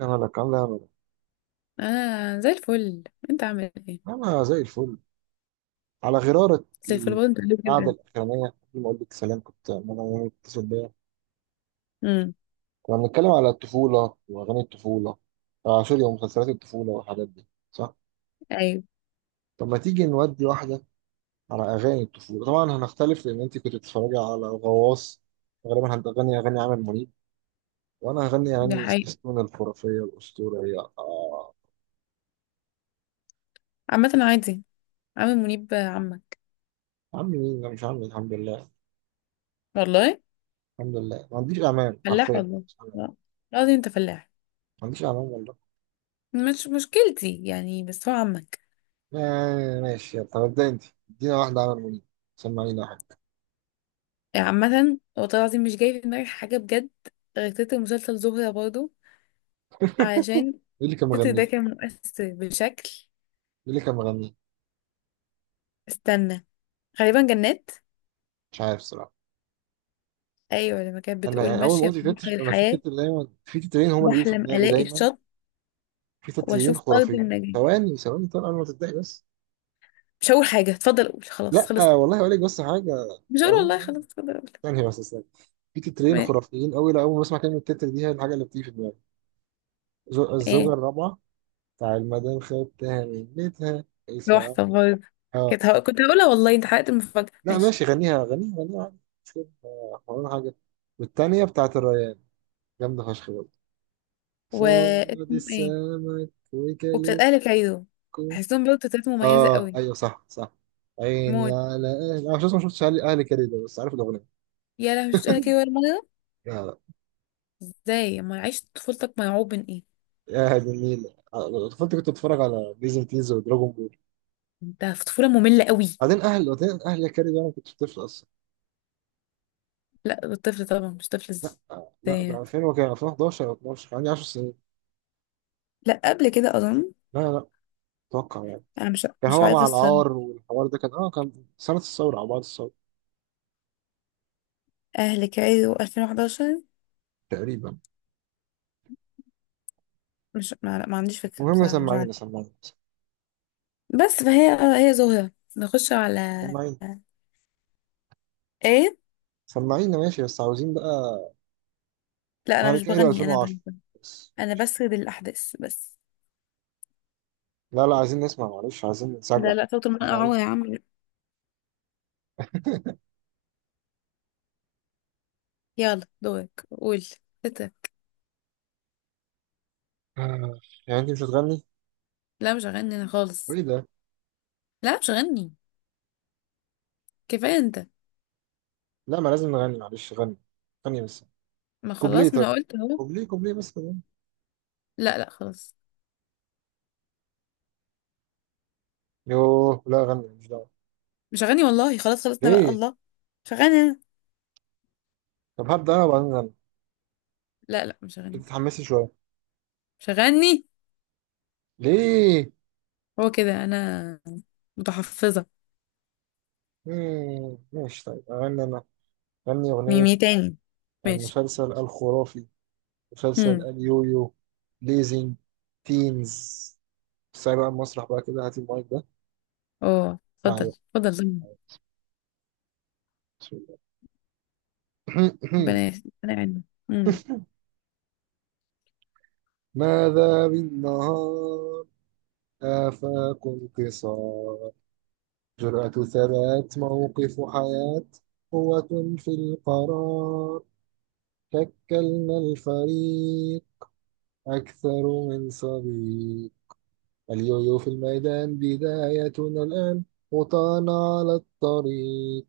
أنا لك على الأمل. انا زي الفل. انت عامل ايه؟ أنا زي الفل. على غرارة زي الفل برضه، انت حلو القعدة جدا. الأخرانية، قبل ما أقول لك سلام كنت أنا متصل بيا. امم، كنا بنتكلم على الطفولة وأغاني الطفولة. آه سوري، ومسلسلات الطفولة والحاجات دي، صح؟ ايوه. طب ما تيجي نودي واحدة على أغاني الطفولة. طبعا هنختلف لأن أنت كنت بتتفرجي على غواص، غالبا هتغني أغاني عامر منيب، وأنا هغني دي أغاني حقيقة. سبيستون الخرافية الأسطورية. آه، عامة عادي. عامل منيب عمك. عمي مين؟ أنا مش عمي الحمد لله. والله. الحمد لله ما عنديش أمان، حرفيا فلاح ما والله. عنديش أمان، لا، لازم انت فلاح. ما عنديش أمان. مش مشكلتي يعني، بس هو عمك. آه ماشي يلا، طب ابدأ انت، ادينا واحدة عمل منيب. سمعينا واحد. يعني عامة والله العظيم مش جاي في دماغي حاجة بجد، غير تتر مسلسل زهرة برضه، علشان مين اللي كان التتر مغنيه؟ ده مين كان مؤثر بشكل. اللي كان مغنيه؟ استنى، غالبا جنات. مش عارف الصراحة. ايوه، لما كانت أنا بتقول يعني أول ما ماشية في قلت بحر تتر، أنا في الحياة، تتر دايما، في تترين هما اللي بيجوا في بحلم دماغي الاقي دايما. الشط في تترين واشوف ارض خرافيين، النجاة. ثواني ثواني طبعا، أنا ما تتضايق بس. مش هقول حاجة، اتفضل قول، خلاص لا خلصت. آه والله أقول لك بس حاجة. مش هقول والله والله، حاجة. خلاص اتفضل قول. ثانية بس، ثانية. في تترين ما- خرافيين أوي، لا أول ما بسمع كلمة تتر دي هي الحاجة اللي بتيجي في دماغي. الزوجة ايه. الرابعة، بتاع المدام خدتها من بيتها اسمها. تحفة برضه. كنت هقولها والله، انت حرقت المفاجأة. لا ماشي. ماشي، غنيها غنيها غنيها عادي. مش كده آه، ولا حاجة. والتانية بتاعت الريان، جامدة فشخ برضه. و صاد اسمه ايه. السمك وبتاعت وكلوشكو. أهل كايرو، بحسهم برضه تلاتة مميزة اه قوي. ايوه، صح صح. عيني موت. على اهلي، انا مش ما شفتش اهلي، اهلي كريدة، بس عارف الاغنية. يا لهوي، مش أهل كايرو ولا مرة. يا، ازاي اما عشت طفولتك مرعوب من ايه. يا هادي النيل. آه، طفلتي كنت بتفرج على ديزني تيز ودراجون بول. انت في طفولة مملة قوي. بعدين اهل، بعدين اهل يا كريدة، انا ما كنتش طفل اصلا. لا الطفل طبعا مش طفل، لا آه، لا ده ازاي. 2000، وكان 2011 او 12، كان عندي 10 سنين. لا قبل كده اظن. لا لا، اتوقع يعني. انا مش كان مش هو عارفه مع الصراحه. العار والحوار ده، كان اه كان سنة الثورة أو بعد الثورة اهل كايرو 2011. تقريبا. مش ما, لا، ما عنديش فكره المهم، بصراحه، مش سمعينا عارفه. سمعينا. بس فهي، هي زهرة. نخش على، سمعينا. ايه. سمعينا ماشي، بس عاوزين بقى. لا انا هاري مش كايرو بغني، انا 2010 بس. انا بسرد الاحداث بس. لا لا، عايزين نسمع، معلش عايزين نسجع. لا، لا صوت المرأة سمعينا. عورة يا عم. يلا دورك قول. ستة. آه، يعني انت مش هتغني؟ لا مش هغني انا خالص. وايه ده؟ لا مش هغني، كفاية انت. لا ما لازم نغني، معلش غني. غني بس ما كوبليه، خلاص، ما طيب انا قلت اهو. كوبليه، كوبليه بس كمان. لا لا خلاص. يوه لا غني، مش دعوة. مش هغني والله، خلاص خلصنا بقى ليه؟ الله. مش هغني انا. طب هبدأ انا وبعدين غني. لا لا مش كنت هغني. تتحمسي شوية. مش هغني. ليه؟ هو كده انا، متحفظة. ماشي، طيب اغني انا. غني اغنية ميمي تاني. ماشي. المسلسل الخرافي، مسلسل امم. اليويو ليزنج تينز. بس بقى المسرح بقى كده، هاتي المايك ده اه معايا. اتفضل اتفضل. بسم الله. ربنا يعيننا. امم ماذا بالنهار، آفاق انتصار، جرأة ثبات موقف حياة، قوة في القرار. شكلنا الفريق أكثر من صديق. اليويو في الميدان، بدايتنا الآن، خطانا على الطريق.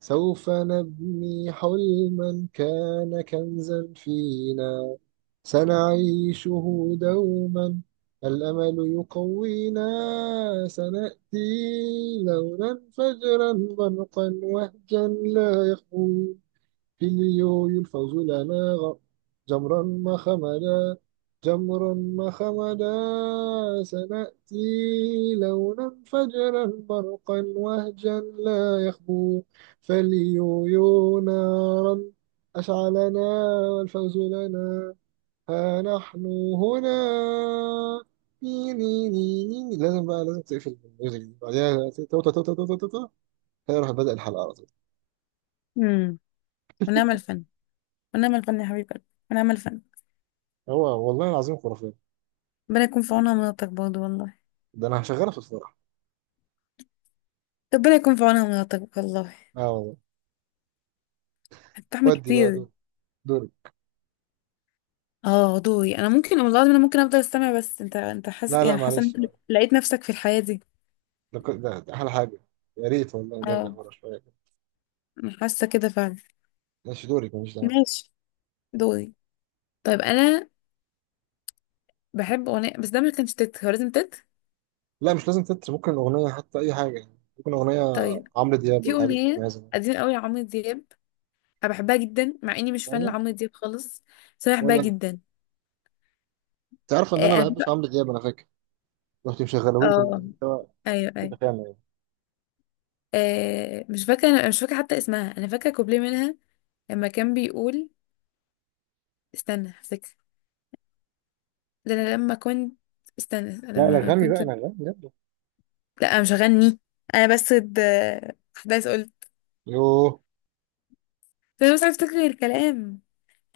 سوف نبني حلما كان كنزا فينا، سنعيشه دوما، الأمل يقوينا. سنأتي لونا فجرا، برقا وهجا لا يخفو، بليو يلفظ لنا جمرا ما خمدا. جمرا ما خمدا. سنأتي لونا فجرا، برقا وهجا لا يخبو، فليو نارا أشعلنا، والفوز لنا. ها نحن هنا. ني ني ني ني ني. لازم بقى، لازم تقفل الميوزك دي، بعدها توتا توتا توتا توتا. هي راح بدأ الحلقة على طول. امم ونعم الفن. ونعم الفن يا حبيب قلبي. ونعم الفن. هو والله العظيم خرافي. ربنا يكون في عونها مناطق برضه والله. ده انا هشغلها في الفرح. ربنا يكون في عونها مناطق والله. اه. هتتحمل ودي بقى كتير. دور، دوري. اه دوري، انا ممكن، والله العظيم انا ممكن افضل استمع، بس انت حاسس، لا لا يعني حاسه إن معلش، أنت لقيت نفسك في الحياه دي. ده احلى حاجه. يا ريت والله نرجع اه، ورا شويه كده. أنا حاسه كده فعلا. ماشي دوري، ماليش دعوه. ماشي دوري. طيب انا بحب اغنيه، بس ده ما كانش تت، هو لازم تت. لا مش لازم تتر، ممكن اغنيه حتى، اي حاجه يعني، ممكن اغنيه طيب عمرو دياب في ولا حاجه اغنيه تتميز بيها. قديمه قوي لعمرو دياب، انا بحبها جدا مع اني مش فان أيوة. لعمرو دياب خالص، بس انا بحبها ولا جدا. تعرف ان انا ما آه، بحبش عمرو دياب؟ انا فاكر رحت مشغله لي، كنا اه قاعدين سوا، ايوه كنت ايوه. بخيال يعني. آه، مش فاكره، انا مش فاكره حتى اسمها، انا فاكره كوبليه منها. لما كان بيقول، استنى هفتكر. ده انا لما كنت، استنى لا لا لما غني بقى، كنت. انا غني يلا. لا انا مش هغني. انا بس حدث قلت. يوه، ده انا مش عارفه افتكر الكلام.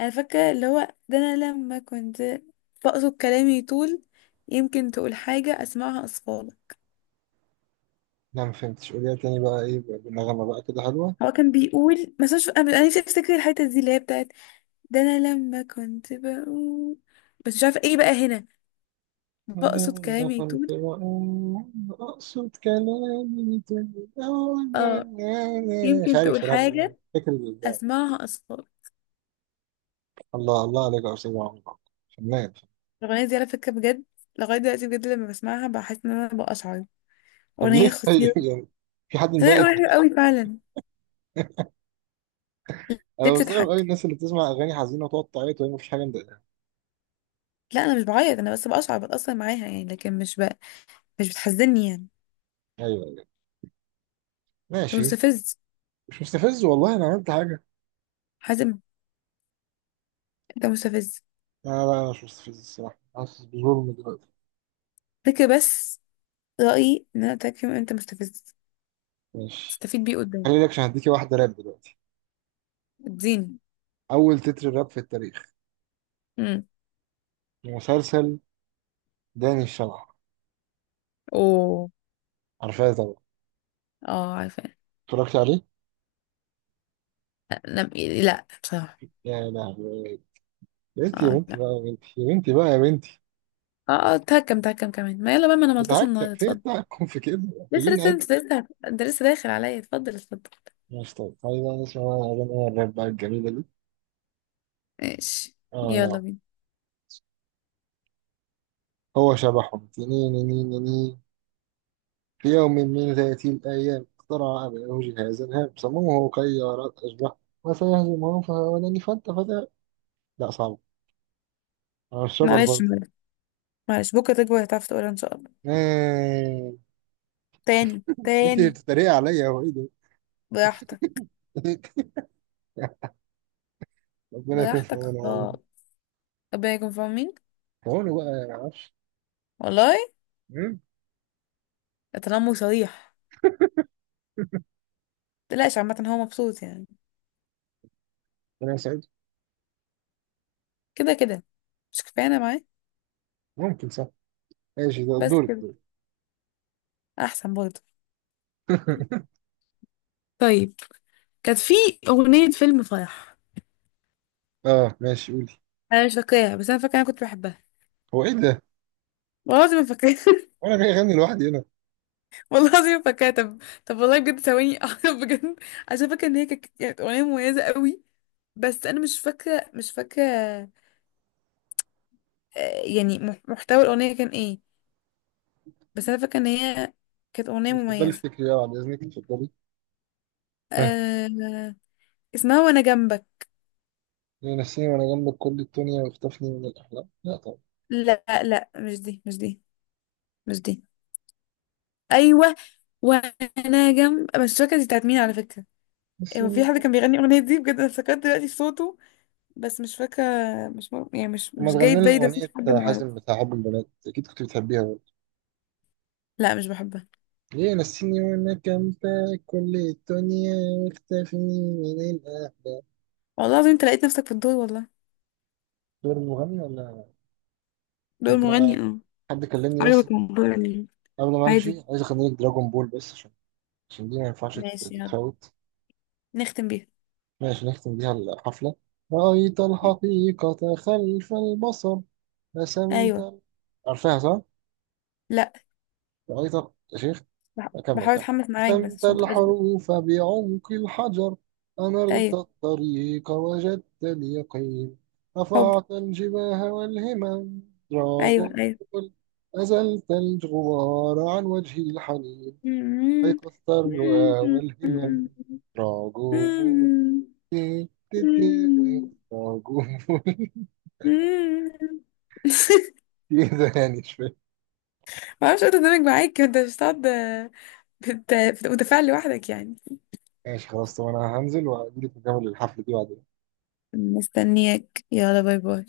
انا فاكره اللي هو ده انا لما كنت. بقصد كلامي طول. يمكن تقول حاجه اسمعها اصفالك. لا ما فهمتش، قول لي تاني بقى، ايه بقى؟ بالنغمه بقى كده حلوه. هو كان بيقول، بس مش انا، أنا نفسي افتكر الحته دي اللي هي بتاعت. ده انا لما كنت بقول، بس مش عارفه ايه بقى هنا. بقصد أنا كلامي يطول. كنت وأنا أقصد كلامي تاني اه أولاً. مش يمكن عارف تقول صراحة الأغنية، حاجة، فاكر أسمعها أصفار. الله الله عليك يا أستاذ عمرو عبد. فنان. الأغنية دي على فكرة بجد، لغاية دلوقتي بجد لما بسمعها بحس إن أنا بقشعر. طب ليه أغنية خطيرة. طيب يعني؟ في حد لا، أغنية مضايقك؟ حلوة أوي فعلا. ليه أنا مستغرب أوي بتضحك؟ الناس اللي بتسمع أغاني حزينة وتقعد تعيط وهي مفيش حاجة مضايقها. لا أنا مش بعيط، أنا بس بقشعر بتأثر معاها يعني، لكن مش بقى مش بتحزني يعني. أيوه أيوه، أنت ماشي. مستفز، مش مستفز والله، أنا عملت حاجة؟ حازم، أنت مستفز. لا لا أنا مش مستفز الصراحة، حاسس بظلم دلوقتي. فكر بس، رأيي إن أنا أتاك فيهم، أنت مستفز، ماشي، تستفيد بيه قدام. خلي لك، عشان هديكي واحدة راب دلوقتي. اديني. أول تتر راب في التاريخ، امم. مسلسل داني الشمعة. اوه. عارفاه طبعا. اه عارفة. اتفرجت عليه؟ لا، لا بصراحة. يا لهوي، يا بنتي يا اه بنتي بقى، يا بنتي يا بنتي بقى يا بنتي. اه اه، اتهكم اتهكم كمان. ما يلا بقى، ما انا ملطش بتهكر النهارده في اتفضل. تهكم في كده، لسه محتاجين لسه نعدل. انت لسه، انت لسه داخل عليا اتفضل اتفضل. مش طيب تعالي بقى نسمع بقى أغاني الراب بقى الجميلة دي. ماشي يلا آه، بينا. هو شبحهم، تنين نين نين. في يوم من ذات الأيام، اخترع أبنه جهازا هام، سموه كيارات أشبح، وسيهزمهم فهاولني فأنت فتى. لا صعب، على الشجر معلش برضه. معلش، معلش بكره تكبر هتعرف تقولها ان شاء الله. آه. تاني أنت اللي تاني. بتتريق عليا، هو إيه ده؟ براحتك. ربنا يكون في براحتك عونه والله. خالص. ربنا يكون في عونك في عونه بقى، أنا معرفش. والله. تنمر صريح. متقلقش عامة هو مبسوط يعني، ربنا يسعدك. كده كده. مش كفاية انا معاه. ممكن صح. ماشي، ده بس دورك، كده. دورك. احسن برضه. طيب كانت في اغنية فيلم فرح. اه ماشي قولي. انا مش فاكراها، بس انا فاكره انا كنت بحبها. هو ايه ده؟ والله العظيم ما فاكراها. وانا جاي اغني لوحدي هنا. والله العظيم فاكراها، طب طب والله بجد ثواني، أعرف بجد. عشان فاكره ان هي كانت اغنيه مميزه قوي. بس انا مش فاكره مش فاكره. آه، يعني محتوى الاغنيه كان ايه. بس انا فاكره ان هي كانت اغنيه اتفضلي مميزه. افتكري، اه بعد اذنك اتفضلي. ها؟ أه... اسمها وانا جنبك. ليه نسيني وانا جنبك كل الدنيا، واختفني من الاحلام؟ لا طبعا. لا لا، مش دي مش دي مش دي. ايوه. وانا جنب، مش فاكره دي بتاعت مين على فكره. بس هو في حد كان بيغني الاغنيه دي بجد، انا افتكرت دلوقتي في صوته، بس مش فاكره. مش يعني مش لما مش جاي تغني في لنا بالي، ده صوت اغنيه حد حازم معروف. بتاع حب البنات اكيد كنت بتحبيها برضه. لا مش بحبها. ليه نسيني وانا جنبك كل الدنيا، واختفني من الاحلام. والله العظيم انت لقيت نفسك في الدور والله. دور المغني ولا؟ دور طب مغني آه، اه. حد كلمني بس، عجبك الموضوع يعني. قبل ما عادي. امشي عايز اغني لك دراجون بول، بس عشان، عشان دي ما ينفعش ماشي يلا تتفوت. نختم بيها. ماشي نختم بيها الحفلة. رأيت الحقيقة خلف البصر، رسمت ايوه. عارفاها صح؟ لا رأيت، يا شيخ. أكمل، بحاول كمل. اتحمس معاك، بس رسمت عشان متبقاش ب- الحروف بعمق الحجر، أنرت ايوه الطريق وجدت اليقين، حب رفعت الجباه والهمم. دراج. ايوه ايوه. أزلت الغبار عن وجه الحنين، أيقظت الرؤى والهمم. دراج. موجود. كده يعني مش فاهم. ما اعرفش اقدر معاك، انت مش هتقعد، متفاعل لوحدك يعني. ماشي خلاص، طب انا هنزل واجيلك نكمل الحفلة دي بعدين. مستنياك يلا باي باي.